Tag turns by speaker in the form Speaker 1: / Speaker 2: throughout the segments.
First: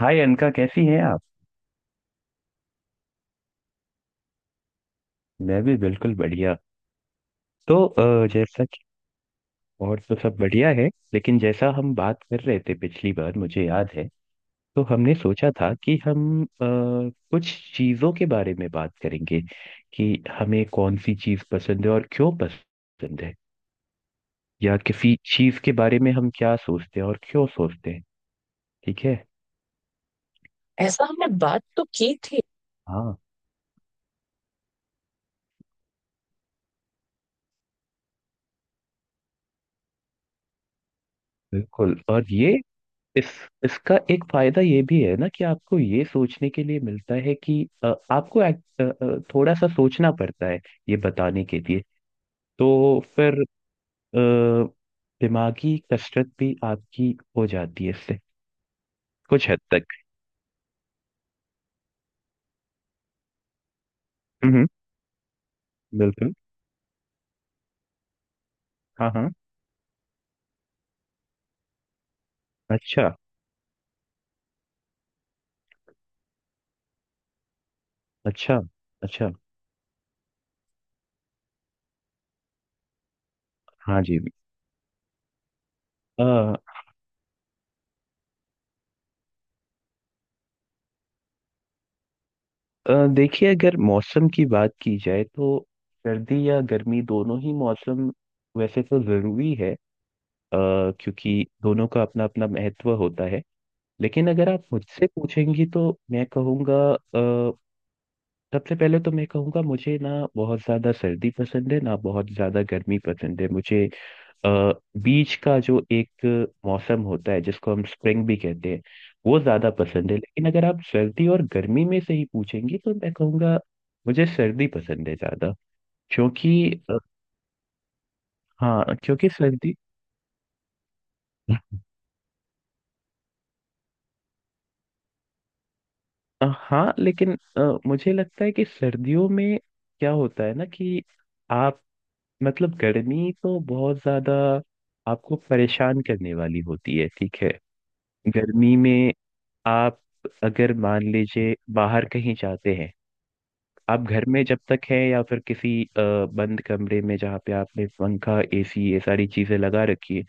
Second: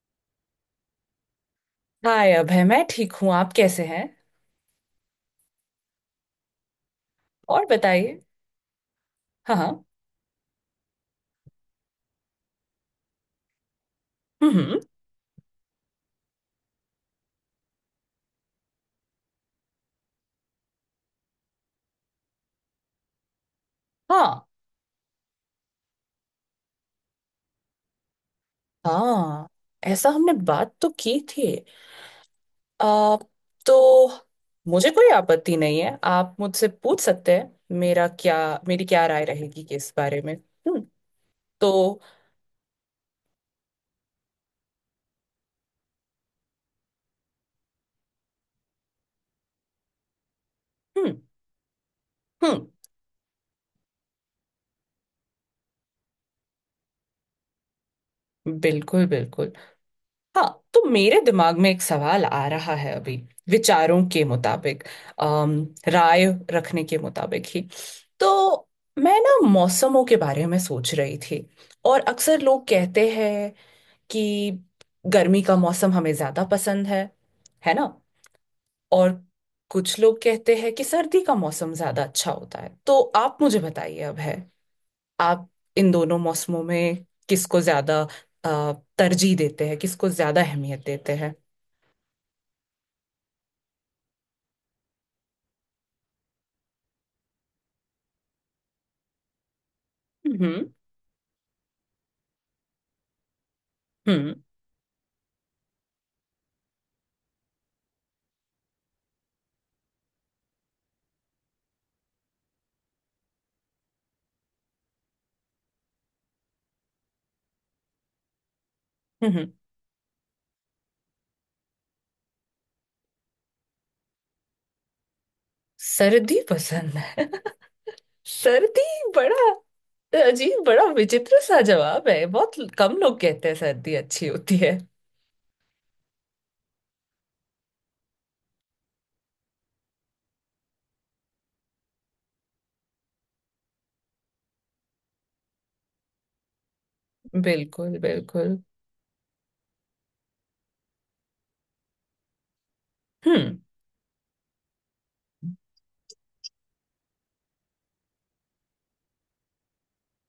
Speaker 1: हाय अनका, कैसी हैं आप।
Speaker 2: हाय अभय, मैं ठीक हूँ। आप कैसे हैं?
Speaker 1: मैं भी बिल्कुल बढ़िया।
Speaker 2: और बताइए।
Speaker 1: जैसा कि
Speaker 2: हाँ, हाँ।
Speaker 1: और तो सब बढ़िया है। लेकिन जैसा हम बात कर रहे थे पिछली बार, मुझे याद है,
Speaker 2: हम्म,
Speaker 1: तो हमने सोचा था कि हम कुछ चीज़ों के बारे में बात करेंगे कि हमें कौन सी चीज़ पसंद है और क्यों पसंद है,
Speaker 2: हाँ,
Speaker 1: या किसी चीज़ के बारे में हम क्या सोचते हैं और क्यों सोचते हैं। ठीक है,
Speaker 2: हाँ। ऐसा हमने बात तो
Speaker 1: ऐसा
Speaker 2: की
Speaker 1: हमने
Speaker 2: थी।
Speaker 1: बात तो की थी।
Speaker 2: आ,
Speaker 1: हाँ,
Speaker 2: तो मुझे कोई आपत्ति नहीं है, आप मुझसे पूछ सकते हैं मेरा क्या मेरी क्या राय रहेगी कि इस बारे में। हम्म। तो
Speaker 1: बिल्कुल। और ये इस इसका एक फायदा ये भी है ना कि आपको ये सोचने के लिए मिलता है कि अ, आपको act- अ, अ, थोड़ा सा सोचना पड़ता है ये
Speaker 2: हम्म,
Speaker 1: बताने के लिए।
Speaker 2: हम्म।
Speaker 1: तो फिर अ, दिमागी कसरत भी आपकी हो जाती है इससे,
Speaker 2: बिल्कुल,
Speaker 1: कुछ
Speaker 2: बिल्कुल।
Speaker 1: हद तक।
Speaker 2: हाँ। तो मेरे दिमाग में एक सवाल आ रहा है अभी, विचारों के
Speaker 1: हम्म।
Speaker 2: मुताबिक, अम, राय
Speaker 1: बिल्कुल।
Speaker 2: रखने के मुताबिक ही। तो
Speaker 1: हाँ
Speaker 2: मैं
Speaker 1: हाँ।
Speaker 2: ना मौसमों के बारे में सोच रही थी, और अक्सर लोग
Speaker 1: अच्छा।
Speaker 2: कहते हैं कि गर्मी का मौसम हमें ज्यादा पसंद है ना?
Speaker 1: अच्छा।
Speaker 2: और
Speaker 1: अच्छा।
Speaker 2: कुछ लोग कहते हैं कि सर्दी का मौसम ज्यादा अच्छा होता है। तो आप मुझे
Speaker 1: हाँ
Speaker 2: बताइए अब
Speaker 1: जी।
Speaker 2: है, आप इन दोनों
Speaker 1: अ,
Speaker 2: मौसमों में किसको ज्यादा अ, तरजीह देते हैं, किसको ज्यादा अहमियत देते हैं?
Speaker 1: देखिए, अगर मौसम की बात की जाए तो सर्दी या गर्मी दोनों ही मौसम वैसे तो जरूरी है। अ,
Speaker 2: हम्म,
Speaker 1: क्योंकि दोनों का अपना अपना महत्व होता है। लेकिन
Speaker 2: हम्म,
Speaker 1: अगर आप मुझसे पूछेंगी तो मैं कहूँगा सबसे पहले तो मैं कहूँगा, मुझे ना बहुत ज़्यादा सर्दी पसंद है ना बहुत ज़्यादा गर्मी पसंद है मुझे। अ, बीच का जो एक मौसम होता है जिसको हम स्प्रिंग भी कहते हैं वो
Speaker 2: हम्म।
Speaker 1: ज़्यादा पसंद है। लेकिन अगर आप सर्दी और गर्मी में से ही पूछेंगी तो मैं कहूँगा मुझे सर्दी पसंद है ज़्यादा।
Speaker 2: सर्दी
Speaker 1: क्योंकि
Speaker 2: पसंद
Speaker 1: अ,
Speaker 2: है सर्दी,
Speaker 1: हाँ, क्योंकि
Speaker 2: बड़ा
Speaker 1: सर्दी
Speaker 2: अजीब, बड़ा विचित्र सा जवाब है। बहुत कम लोग कहते हैं सर्दी अच्छी होती है।
Speaker 1: हाँ, लेकिन मुझे लगता है कि सर्दियों में क्या होता है ना कि आप, मतलब गर्मी तो बहुत ज्यादा आपको परेशान करने वाली होती है, ठीक है।
Speaker 2: बिल्कुल, बिल्कुल।
Speaker 1: गर्मी में आप अगर मान लीजिए बाहर कहीं जाते हैं,
Speaker 2: हम्म,
Speaker 1: आप घर में जब तक हैं या फिर किसी बंद कमरे में जहाँ पे आपने पंखा एसी ये सारी चीजें लगा रखी है,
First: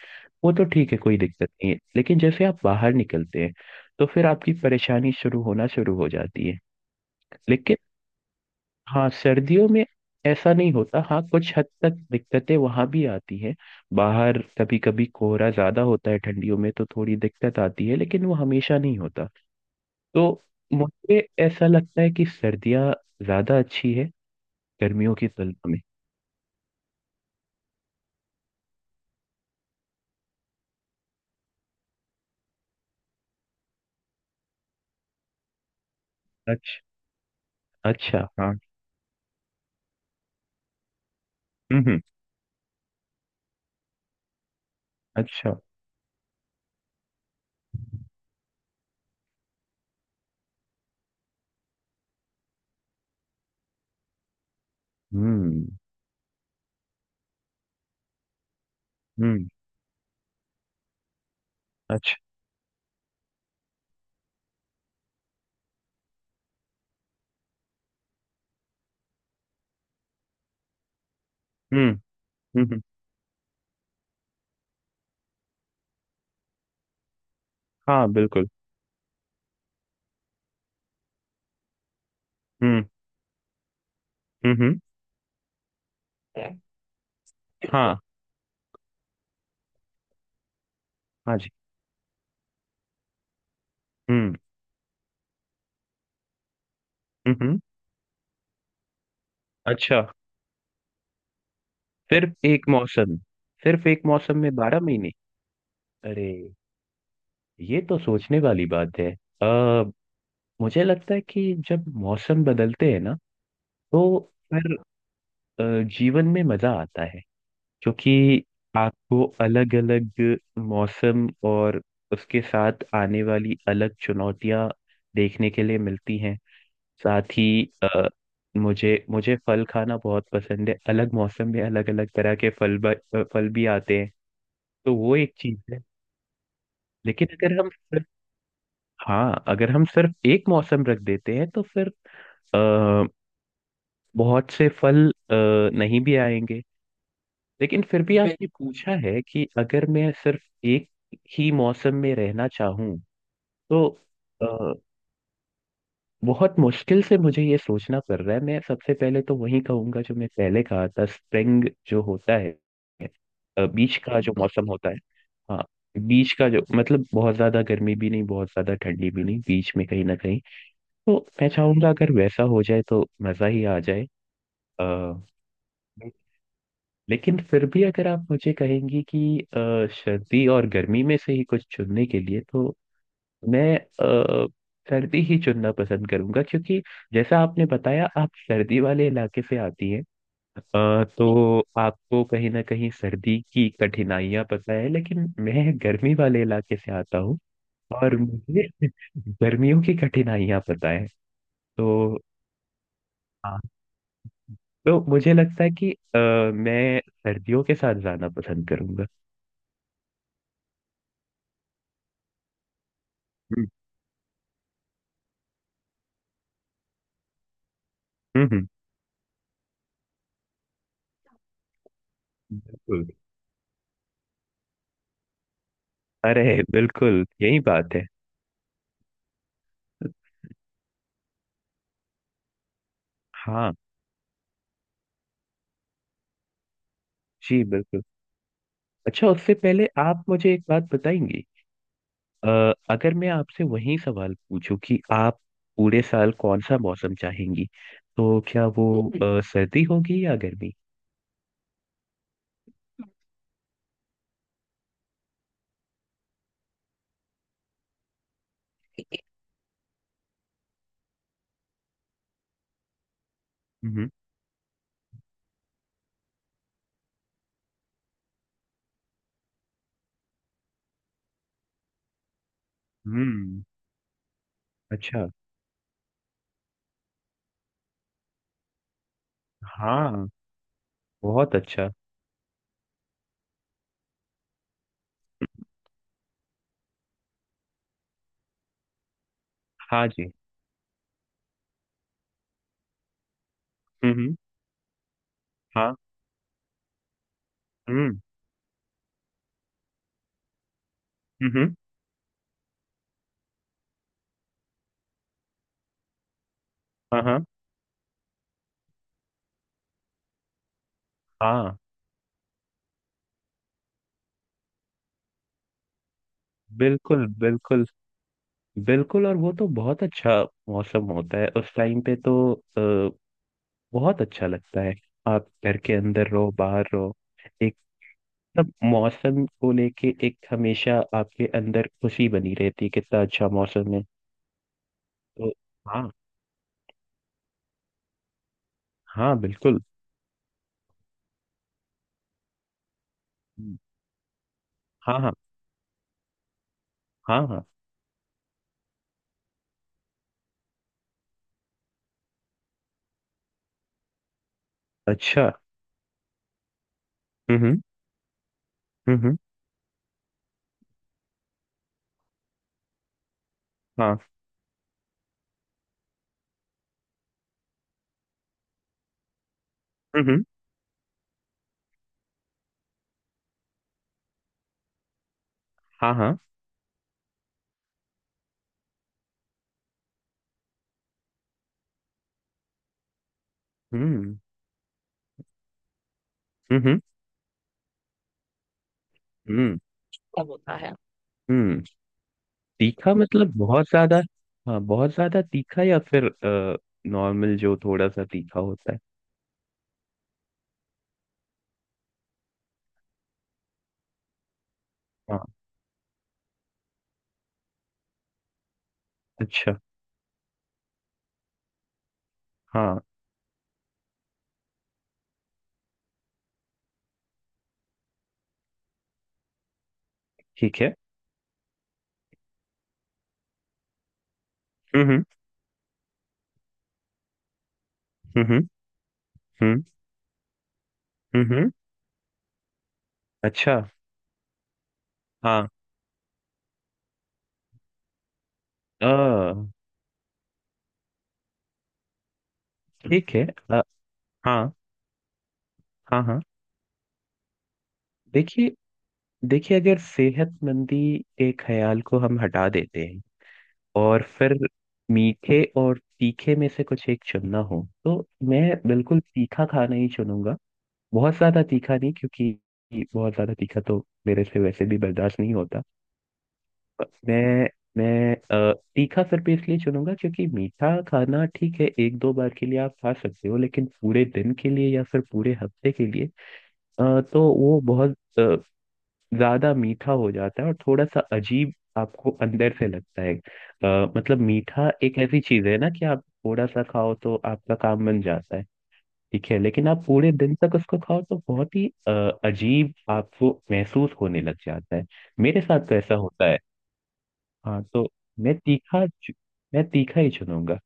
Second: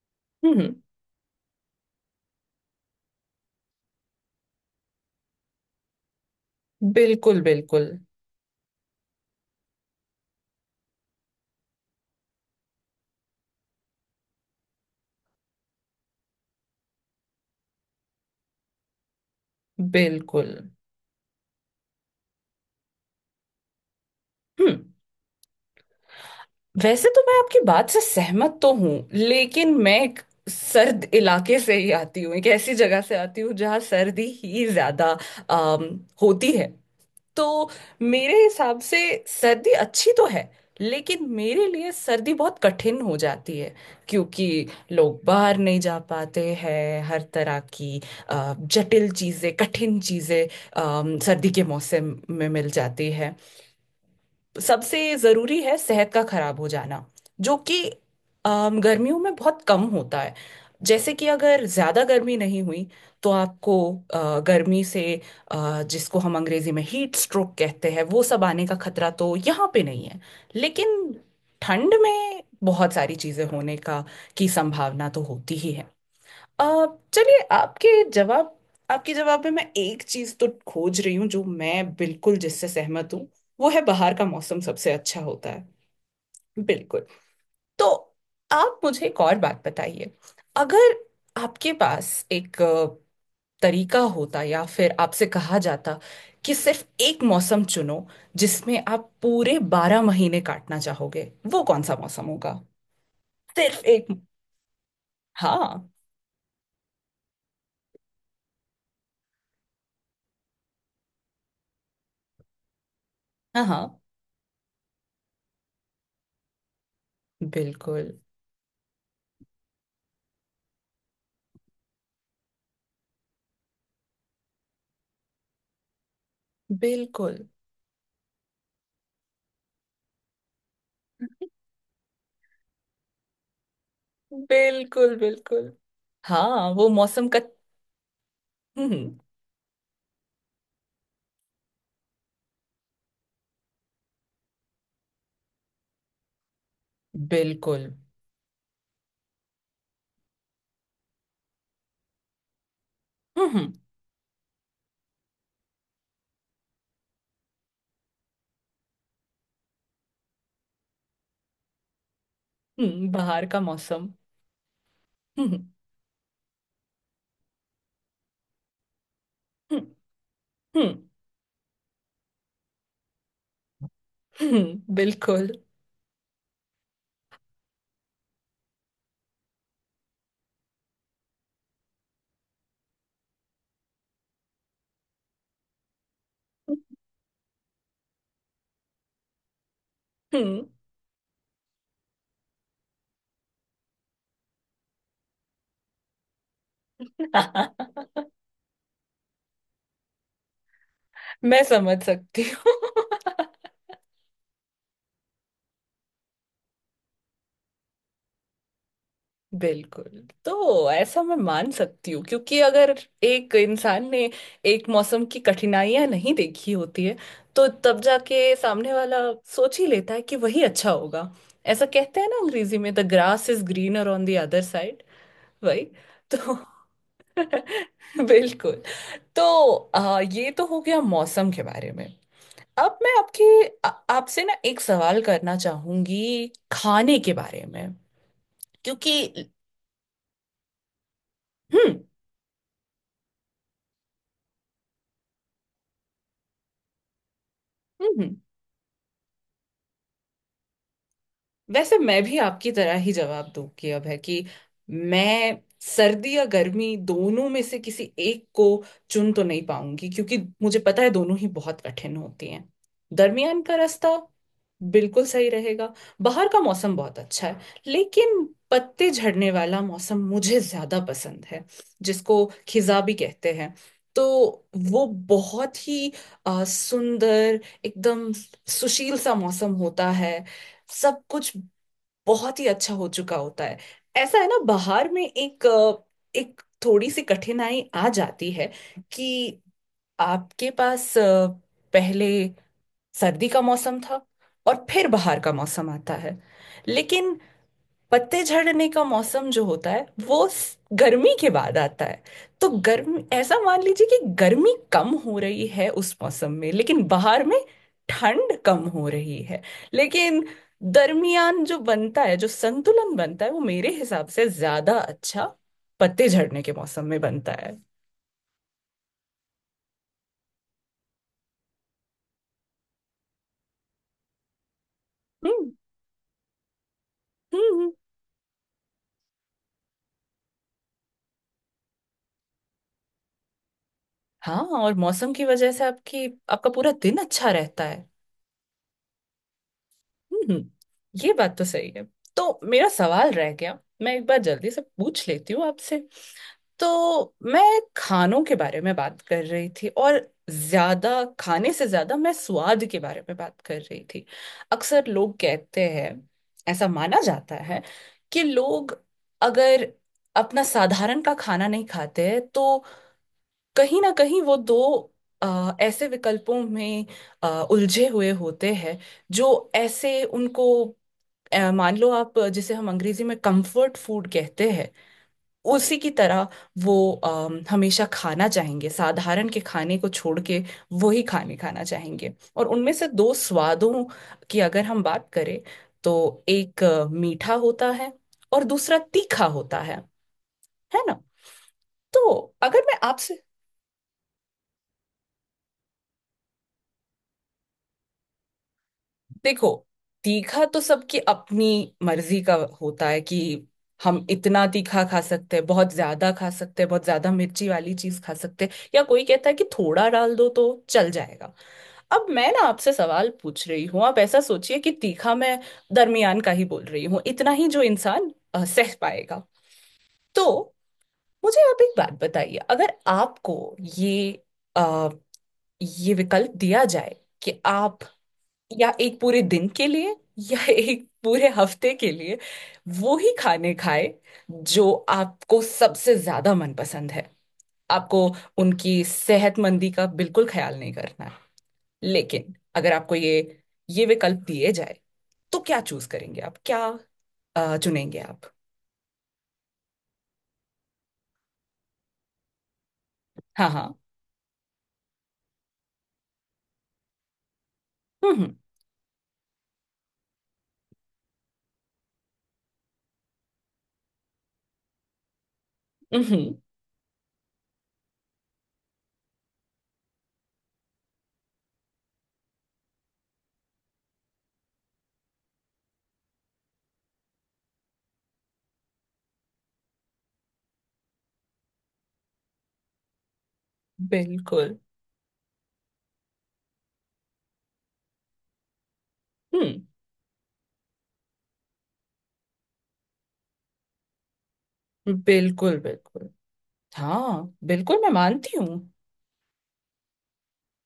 Speaker 1: वो तो
Speaker 2: हम्म।
Speaker 1: ठीक है कोई दिक्कत नहीं है। लेकिन जैसे आप बाहर निकलते हैं तो फिर आपकी परेशानी शुरू होना शुरू हो जाती है।
Speaker 2: बिल्कुल,
Speaker 1: लेकिन
Speaker 2: बिल्कुल,
Speaker 1: हाँ, सर्दियों में ऐसा नहीं होता। हाँ, कुछ हद तक दिक्कतें वहां भी आती हैं। बाहर कभी कभी कोहरा ज्यादा होता है ठंडियों में तो थोड़ी दिक्कत आती है, लेकिन वो हमेशा नहीं होता। तो
Speaker 2: बिल्कुल।
Speaker 1: मुझे ऐसा लगता है कि सर्दियाँ ज्यादा अच्छी है
Speaker 2: हम्म।
Speaker 1: गर्मियों की तुलना में।
Speaker 2: वैसे तो मैं आपकी बात से सहमत तो हूँ, लेकिन मैं एक सर्द इलाके से ही आती हूँ, एक ऐसी जगह से आती हूँ जहाँ सर्दी ही ज्यादा होती है।
Speaker 1: अच्छा।
Speaker 2: तो
Speaker 1: अच्छा।
Speaker 2: मेरे
Speaker 1: हाँ।
Speaker 2: हिसाब से सर्दी अच्छी तो है, लेकिन मेरे
Speaker 1: हम्म
Speaker 2: लिए
Speaker 1: हम्म,
Speaker 2: सर्दी बहुत कठिन हो जाती है, क्योंकि लोग
Speaker 1: अच्छा।
Speaker 2: बाहर नहीं जा पाते हैं, हर तरह की जटिल चीज़ें, कठिन चीज़ें सर्दी के मौसम में मिल जाती है। सबसे ज़रूरी
Speaker 1: हम्म
Speaker 2: है सेहत का खराब हो जाना, जो कि गर्मियों में
Speaker 1: हम्म
Speaker 2: बहुत कम होता है। जैसे कि अगर ज़्यादा
Speaker 1: अच्छा।
Speaker 2: गर्मी नहीं हुई, तो आपको गर्मी से, जिसको हम अंग्रेज़ी में हीट स्ट्रोक कहते हैं, वो सब आने का खतरा तो यहाँ पे नहीं है। लेकिन
Speaker 1: हम्म
Speaker 2: ठंड में
Speaker 1: हम्म हम्म,
Speaker 2: बहुत सारी चीज़ें होने का की संभावना तो होती ही है। अ, चलिए, आपके
Speaker 1: हाँ बिल्कुल।
Speaker 2: जवाब आपके जवाब में मैं एक चीज तो खोज रही हूँ, जो मैं बिल्कुल जिससे
Speaker 1: हम्म
Speaker 2: सहमत हूँ। वो है, बाहर का
Speaker 1: हम्म
Speaker 2: मौसम
Speaker 1: हम्म,
Speaker 2: सबसे अच्छा होता है। बिल्कुल। तो
Speaker 1: हाँ।
Speaker 2: आप मुझे एक और बात बताइए, अगर
Speaker 1: हाँ जी।
Speaker 2: आपके पास एक तरीका
Speaker 1: हम्म
Speaker 2: होता, या फिर आपसे कहा जाता कि सिर्फ एक
Speaker 1: हम्म हम्म,
Speaker 2: मौसम चुनो जिसमें आप पूरे बारह
Speaker 1: अच्छा।
Speaker 2: महीने काटना चाहोगे, वो कौन सा मौसम
Speaker 1: सिर्फ
Speaker 2: होगा?
Speaker 1: एक मौसम।
Speaker 2: सिर्फ
Speaker 1: सिर्फ एक
Speaker 2: एक।
Speaker 1: मौसम में बारह महीने।
Speaker 2: हाँ,
Speaker 1: अरे, ये तो सोचने वाली बात है। आ, मुझे लगता है कि जब मौसम बदलते हैं ना
Speaker 2: हाँ। हाँ,
Speaker 1: तो फिर अ, जीवन में मजा आता है।
Speaker 2: बिल्कुल,
Speaker 1: क्योंकि आपको अलग अलग मौसम और उसके साथ आने वाली अलग चुनौतियां देखने के लिए मिलती हैं। साथ
Speaker 2: बिल्कुल।
Speaker 1: ही अ, मुझे मुझे फल खाना बहुत पसंद है, अलग मौसम में अलग अलग तरह के फल फल भी आते हैं। तो
Speaker 2: बिल्कुल,
Speaker 1: वो एक चीज
Speaker 2: बिल्कुल।
Speaker 1: है।
Speaker 2: हाँ, वो मौसम
Speaker 1: लेकिन
Speaker 2: का।
Speaker 1: अगर हम सिर्फ,
Speaker 2: हम्म।
Speaker 1: हाँ, अगर हम सिर्फ एक मौसम रख देते हैं तो फिर अ, बहुत से फल नहीं भी आएंगे। लेकिन
Speaker 2: बिल्कुल।
Speaker 1: फिर भी आपने पूछा है कि अगर मैं सिर्फ एक ही मौसम में रहना चाहूँ
Speaker 2: हम्म,
Speaker 1: तो अ, बहुत मुश्किल से मुझे ये सोचना पड़ रहा है। मैं सबसे पहले तो वही कहूंगा जो मैं पहले कहा था, स्प्रिंग जो होता है,
Speaker 2: हम्म। बाहर का
Speaker 1: बीच
Speaker 2: मौसम।
Speaker 1: का जो मौसम होता है। हाँ,
Speaker 2: हम्म,
Speaker 1: बीच का जो, मतलब बहुत ज्यादा गर्मी भी नहीं, बहुत ज्यादा ठंडी भी नहीं, बीच
Speaker 2: हम्म,
Speaker 1: में कहीं ना कहीं।
Speaker 2: हम्म,
Speaker 1: तो मैं चाहूंगा अगर वैसा हो जाए तो मजा ही आ जाए। अ,
Speaker 2: बिल्कुल।
Speaker 1: लेकिन फिर भी अगर आप मुझे कहेंगी कि सर्दी और गर्मी में से ही कुछ चुनने के लिए, तो मैं सर्दी ही चुनना पसंद करूंगा। क्योंकि जैसा आपने बताया आप सर्दी वाले इलाके से आती हैं,
Speaker 2: हम्म।
Speaker 1: तो आपको कहीं ना कहीं सर्दी की कठिनाइयां पता है। लेकिन मैं गर्मी वाले इलाके से आता हूँ, और मुझे गर्मियों की कठिनाइयां पता है।
Speaker 2: मैं समझ
Speaker 1: तो
Speaker 2: सकती हूँ
Speaker 1: तो मुझे लगता है कि मैं सर्दियों के साथ जाना पसंद करूंगा।
Speaker 2: बिल्कुल। तो ऐसा मैं मान सकती हूँ, क्योंकि अगर एक
Speaker 1: हम्म।
Speaker 2: इंसान ने एक मौसम की कठिनाइयां नहीं देखी होती है, तो तब
Speaker 1: हम्म
Speaker 2: जाके
Speaker 1: हम्म,
Speaker 2: सामने वाला सोच ही लेता है कि वही अच्छा होगा। ऐसा कहते हैं ना अंग्रेजी में,
Speaker 1: बिल्कुल।
Speaker 2: The grass is greener on the other side. वही
Speaker 1: अरे
Speaker 2: तो।
Speaker 1: बिल्कुल, यही बात है।
Speaker 2: बिल्कुल। तो ये तो हो गया मौसम के बारे में। अब मैं
Speaker 1: हाँ
Speaker 2: आ- आपसे ना एक सवाल करना चाहूंगी, खाने के
Speaker 1: जी।
Speaker 2: बारे में,
Speaker 1: बिल्कुल। अच्छा,
Speaker 2: क्योंकि
Speaker 1: उससे पहले आप मुझे एक बात बताएंगी।
Speaker 2: हम्म,
Speaker 1: अ, अगर मैं आपसे वही सवाल पूछूं कि आप पूरे साल कौन सा मौसम चाहेंगी,
Speaker 2: हम्म, हम्म।
Speaker 1: तो क्या वो सर्दी होगी या गर्मी।
Speaker 2: वैसे मैं भी आपकी तरह ही जवाब दूंगी अब है कि मैं सर्दी या गर्मी दोनों में से किसी एक को चुन तो नहीं पाऊंगी, क्योंकि मुझे पता है दोनों ही बहुत कठिन होती हैं। दरमियान का
Speaker 1: हम्म
Speaker 2: रास्ता बिल्कुल सही रहेगा। बाहर का मौसम बहुत अच्छा है, लेकिन पत्ते झड़ने वाला मौसम मुझे ज्यादा पसंद है, जिसको खिजा भी कहते
Speaker 1: हम्म
Speaker 2: हैं। तो वो
Speaker 1: अच्छा।
Speaker 2: बहुत ही सुंदर, एकदम सुशील सा मौसम होता
Speaker 1: हाँ।
Speaker 2: है। सब कुछ
Speaker 1: बहुत अच्छा।
Speaker 2: बहुत ही अच्छा हो चुका होता है। ऐसा है ना, बाहर में एक थोड़ी सी कठिनाई आ जाती है, कि
Speaker 1: हाँ जी।
Speaker 2: आपके पास पहले सर्दी का मौसम था,
Speaker 1: हम्म।
Speaker 2: और फिर बाहर का मौसम
Speaker 1: हाँ।
Speaker 2: आता है, लेकिन
Speaker 1: हम्म।
Speaker 2: पत्ते झड़ने का मौसम जो होता है वो गर्मी के
Speaker 1: हम्म।
Speaker 2: बाद आता है। तो गर्म ऐसा मान लीजिए कि गर्मी कम हो रही है उस मौसम में, लेकिन
Speaker 1: हाँ
Speaker 2: बाहर
Speaker 1: हाँ।
Speaker 2: में ठंड कम हो रही है। लेकिन दरमियान
Speaker 1: हाँ
Speaker 2: जो बनता है, जो संतुलन बनता है, वो मेरे हिसाब से ज्यादा अच्छा पत्ते झड़ने के मौसम में
Speaker 1: बिल्कुल।
Speaker 2: बनता है।
Speaker 1: बिल्कुल बिल्कुल। और वो तो बहुत अच्छा मौसम होता है। उस टाइम पे तो बहुत अच्छा लगता है, आप
Speaker 2: हम्म,
Speaker 1: घर के अंदर रहो बाहर रहो।
Speaker 2: हम्म,
Speaker 1: एक, सब मौसम को लेके, एक हमेशा आपके अंदर खुशी बनी रहती है कितना अच्छा मौसम है।
Speaker 2: हाँ, और मौसम की
Speaker 1: तो
Speaker 2: वजह से
Speaker 1: हाँ,
Speaker 2: आपकी आपका पूरा दिन अच्छा रहता है।
Speaker 1: हाँ बिल्कुल।
Speaker 2: हम्म, ये बात तो सही है। तो मेरा सवाल रह गया,
Speaker 1: हम्म,
Speaker 2: मैं एक बार जल्दी से
Speaker 1: हाँ
Speaker 2: पूछ
Speaker 1: हाँ।
Speaker 2: लेती हूँ आपसे। तो
Speaker 1: हाँ
Speaker 2: मैं
Speaker 1: हाँ।
Speaker 2: खानों के बारे में बात कर रही थी, और ज्यादा खाने से ज्यादा मैं स्वाद के बारे में बात कर रही थी। अक्सर लोग
Speaker 1: अच्छा।
Speaker 2: कहते हैं, ऐसा माना जाता
Speaker 1: हम्म
Speaker 2: है कि लोग
Speaker 1: हम्म हम्म,
Speaker 2: अगर अपना साधारण का खाना नहीं खाते हैं, तो कहीं ना
Speaker 1: हाँ।
Speaker 2: कहीं वो दो ऐसे विकल्पों में उलझे हुए होते हैं, जो ऐसे
Speaker 1: हम्म।
Speaker 2: उनको अ, मान लो, आप जिसे हम अंग्रेजी में कंफर्ट फूड कहते हैं, उसी की
Speaker 1: हाँ हाँ।
Speaker 2: तरह वो हमेशा खाना चाहेंगे, साधारण के खाने को छोड़ के, वही खाने खाना चाहेंगे। और उनमें से दो स्वादों
Speaker 1: हम्म
Speaker 2: की अगर हम बात करें, तो एक
Speaker 1: हम्म
Speaker 2: मीठा होता है, और दूसरा तीखा
Speaker 1: हम्म
Speaker 2: होता है
Speaker 1: सब होता है।
Speaker 2: है ना?
Speaker 1: हम्म।
Speaker 2: तो अगर मैं
Speaker 1: तीखा
Speaker 2: आपसे
Speaker 1: मतलब बहुत ज्यादा, हाँ बहुत ज्यादा तीखा, या फिर नॉर्मल जो थोड़ा सा तीखा होता है।
Speaker 2: देखो, तीखा तो सबकी अपनी मर्जी का होता है कि हम इतना तीखा खा
Speaker 1: हाँ।
Speaker 2: सकते हैं, बहुत ज्यादा खा सकते हैं, बहुत ज्यादा मिर्ची वाली चीज खा सकते हैं, या कोई कहता है कि
Speaker 1: अच्छा।
Speaker 2: थोड़ा डाल दो तो चल जाएगा। अब मैं ना आपसे
Speaker 1: हाँ।
Speaker 2: सवाल पूछ रही हूँ, आप ऐसा सोचिए कि तीखा मैं दरमियान का ही बोल रही हूँ, इतना ही जो इंसान सह पाएगा। तो
Speaker 1: ठीक है।
Speaker 2: मुझे आप एक बात बताइए, अगर आपको ये अ,
Speaker 1: हम्म।
Speaker 2: ये विकल्प दिया जाए, कि आप,
Speaker 1: हम्म।
Speaker 2: या एक पूरे दिन
Speaker 1: हम्म
Speaker 2: के लिए, या एक पूरे
Speaker 1: हम्म हम्म
Speaker 2: हफ्ते के लिए वो ही खाने
Speaker 1: अच्छा।
Speaker 2: खाए जो आपको
Speaker 1: हाँ।
Speaker 2: सबसे ज्यादा मनपसंद है, आपको उनकी
Speaker 1: अ,
Speaker 2: सेहतमंदी का बिल्कुल ख्याल नहीं करना है। लेकिन अगर आपको
Speaker 1: ठीक
Speaker 2: ये
Speaker 1: है। अ,
Speaker 2: ये विकल्प दिए
Speaker 1: हाँ
Speaker 2: जाए, तो क्या चूज
Speaker 1: हाँ। हाँ।
Speaker 2: करेंगे आप, क्या चुनेंगे आप?
Speaker 1: देखिए, देखिए अगर सेहतमंदी के ख्याल को हम हटा देते हैं
Speaker 2: हाँ, हाँ।
Speaker 1: और फिर मीठे और तीखे में से कुछ एक चुनना हो तो
Speaker 2: हम्म,
Speaker 1: मैं बिल्कुल तीखा खाना ही चुनूंगा। बहुत ज्यादा तीखा नहीं, क्योंकि बहुत ज्यादा तीखा तो मेरे से वैसे भी बर्दाश्त नहीं होता।
Speaker 2: हम्म,
Speaker 1: पर मैं तीखा सिर्फ इसलिए चुनूंगा क्योंकि मीठा खाना ठीक है एक दो बार के लिए आप खा सकते हो, लेकिन पूरे दिन के लिए या फिर पूरे हफ्ते के लिए तो वो बहुत ज्यादा मीठा हो जाता है और थोड़ा सा अजीब आपको अंदर से लगता है। मतलब
Speaker 2: बिल्कुल।
Speaker 1: मीठा एक ऐसी चीज है ना कि आप थोड़ा सा खाओ तो आपका काम बन जाता है। ठीक है,
Speaker 2: हम्म।
Speaker 1: लेकिन आप पूरे दिन तक उसको खाओ तो बहुत ही अजीब आपको महसूस होने लग जाता है। मेरे
Speaker 2: बिल्कुल,
Speaker 1: साथ तो ऐसा
Speaker 2: बिल्कुल।
Speaker 1: होता है।
Speaker 2: हाँ,
Speaker 1: हाँ,
Speaker 2: बिल्कुल, मैं मानती
Speaker 1: मैं
Speaker 2: हूँ।
Speaker 1: तीखा चु- मैं तीखा ही चुनूंगा।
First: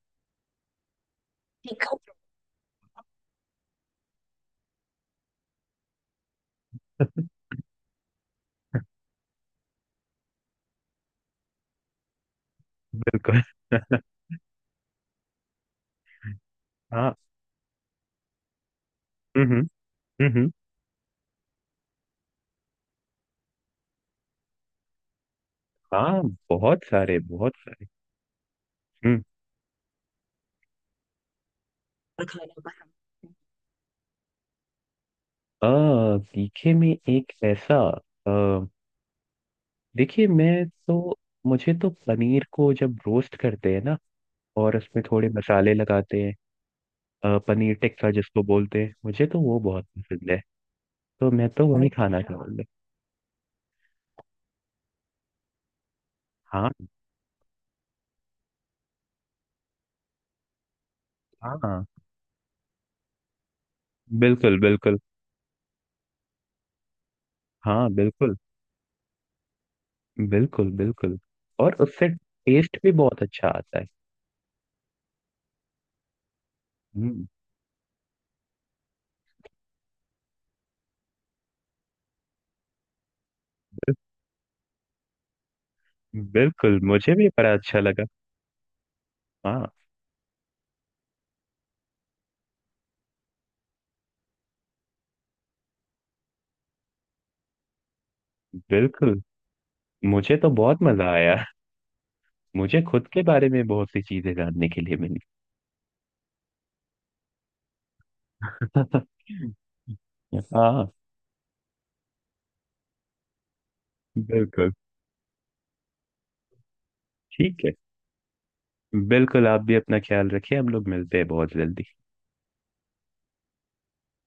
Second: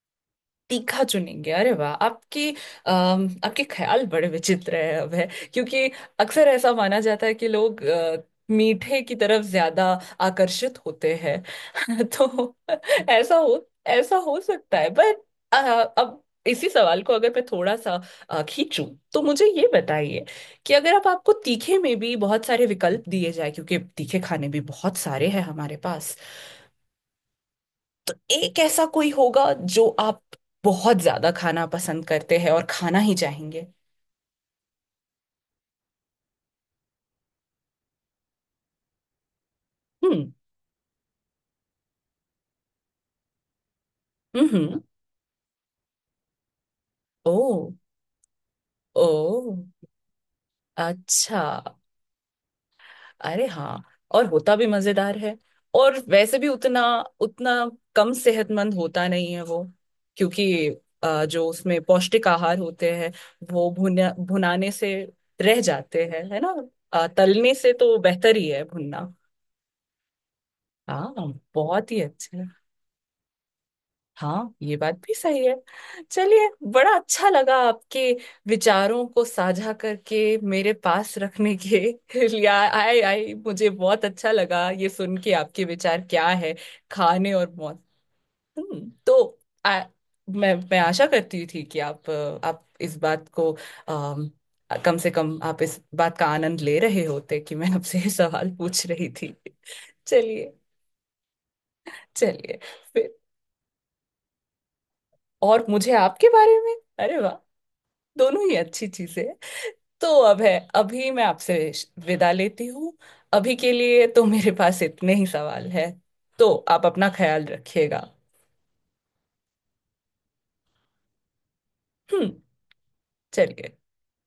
Speaker 2: तीखा चुनेंगे, अरे वाह!
Speaker 1: तीखा।
Speaker 2: आपके ख्याल बड़े विचित्र है अब है, क्योंकि अक्सर ऐसा माना जाता है कि लोग मीठे की तरफ ज्यादा आकर्षित होते हैं। तो ऐसा
Speaker 1: बिल्कुल।
Speaker 2: हो ऐसा हो सकता है पर, अ, अब इसी सवाल को
Speaker 1: हाँ।
Speaker 2: अगर मैं थोड़ा सा खींचूं, तो मुझे
Speaker 1: हम्म।
Speaker 2: ये बताइए
Speaker 1: हम्म।
Speaker 2: कि अगर आप आपको तीखे में भी बहुत सारे विकल्प दिए जाए, क्योंकि तीखे खाने भी बहुत सारे हैं हमारे।
Speaker 1: हाँ, बहुत सारे बहुत सारे।
Speaker 2: एक ऐसा कोई
Speaker 1: हम्म।
Speaker 2: होगा जो आप बहुत ज्यादा खाना पसंद करते हैं और खाना ही चाहेंगे?
Speaker 1: तीखे में एक ऐसा, अ, देखिए
Speaker 2: हम्म,
Speaker 1: मैं तो, मुझे तो पनीर को जब रोस्ट करते हैं ना, और
Speaker 2: हम्म।
Speaker 1: उसमें थोड़े मसाले लगाते हैं,
Speaker 2: ओ।
Speaker 1: पनीर टिक्का जिसको बोलते हैं, मुझे तो वो
Speaker 2: ओ,
Speaker 1: बहुत पसंद है। तो
Speaker 2: अच्छा।
Speaker 1: मैं तो वही भाई खाना क्या चाहूंगा।
Speaker 2: अरे हाँ, और होता भी मजेदार है। और वैसे भी
Speaker 1: हाँ
Speaker 2: उतना उतना कम सेहतमंद होता नहीं है वो, क्योंकि जो उसमें
Speaker 1: हाँ।
Speaker 2: पौष्टिक आहार होते हैं, वो भुना
Speaker 1: बिल्कुल
Speaker 2: भुनाने से
Speaker 1: बिल्कुल।
Speaker 2: रह जाते हैं, है ना? तलने से
Speaker 1: हाँ
Speaker 2: तो बेहतर
Speaker 1: बिल्कुल।
Speaker 2: ही है भुनना।
Speaker 1: बिल्कुल बिल्कुल।
Speaker 2: हाँ,
Speaker 1: और
Speaker 2: बहुत ही
Speaker 1: उससे
Speaker 2: अच्छा।
Speaker 1: टेस्ट भी बहुत अच्छा आता है।
Speaker 2: हाँ, ये बात भी सही है। चलिए, बड़ा
Speaker 1: हम्म,
Speaker 2: अच्छा लगा आपके विचारों को साझा करके, मेरे पास रखने के लिए आए आए मुझे
Speaker 1: बिल-
Speaker 2: बहुत अच्छा लगा ये सुन के आपके विचार क्या है,
Speaker 1: बिल्कुल मुझे भी
Speaker 2: खाने और
Speaker 1: बड़ा अच्छा
Speaker 2: मौत।
Speaker 1: लगा।
Speaker 2: तो
Speaker 1: हाँ
Speaker 2: आ, मैं आशा करती थी कि आप इस बात को, अम, कम से कम आप इस बात का आनंद ले रहे होते कि मैं आपसे ये सवाल पूछ रही
Speaker 1: बिल्कुल,
Speaker 2: थी।
Speaker 1: मुझे तो
Speaker 2: चलिए।
Speaker 1: बहुत मजा आया।
Speaker 2: चलिए,
Speaker 1: मुझे खुद
Speaker 2: फिर,
Speaker 1: के बारे में बहुत सी चीजें जानने के लिए मिली।
Speaker 2: और मुझे आपके बारे में, अरे वाह! दोनों ही अच्छी चीजें हैं। तो अब है,
Speaker 1: हाँ।
Speaker 2: अभी मैं आपसे विदा लेती हूँ, अभी के लिए तो मेरे
Speaker 1: बिल्कुल।
Speaker 2: पास इतने ही सवाल है। तो आप अपना ख्याल
Speaker 1: ठीक है,
Speaker 2: रखिएगा।
Speaker 1: बिल्कुल आप भी अपना ख्याल रखिए, हम लोग मिलते हैं बहुत जल्दी।
Speaker 2: हम्म। चलिए।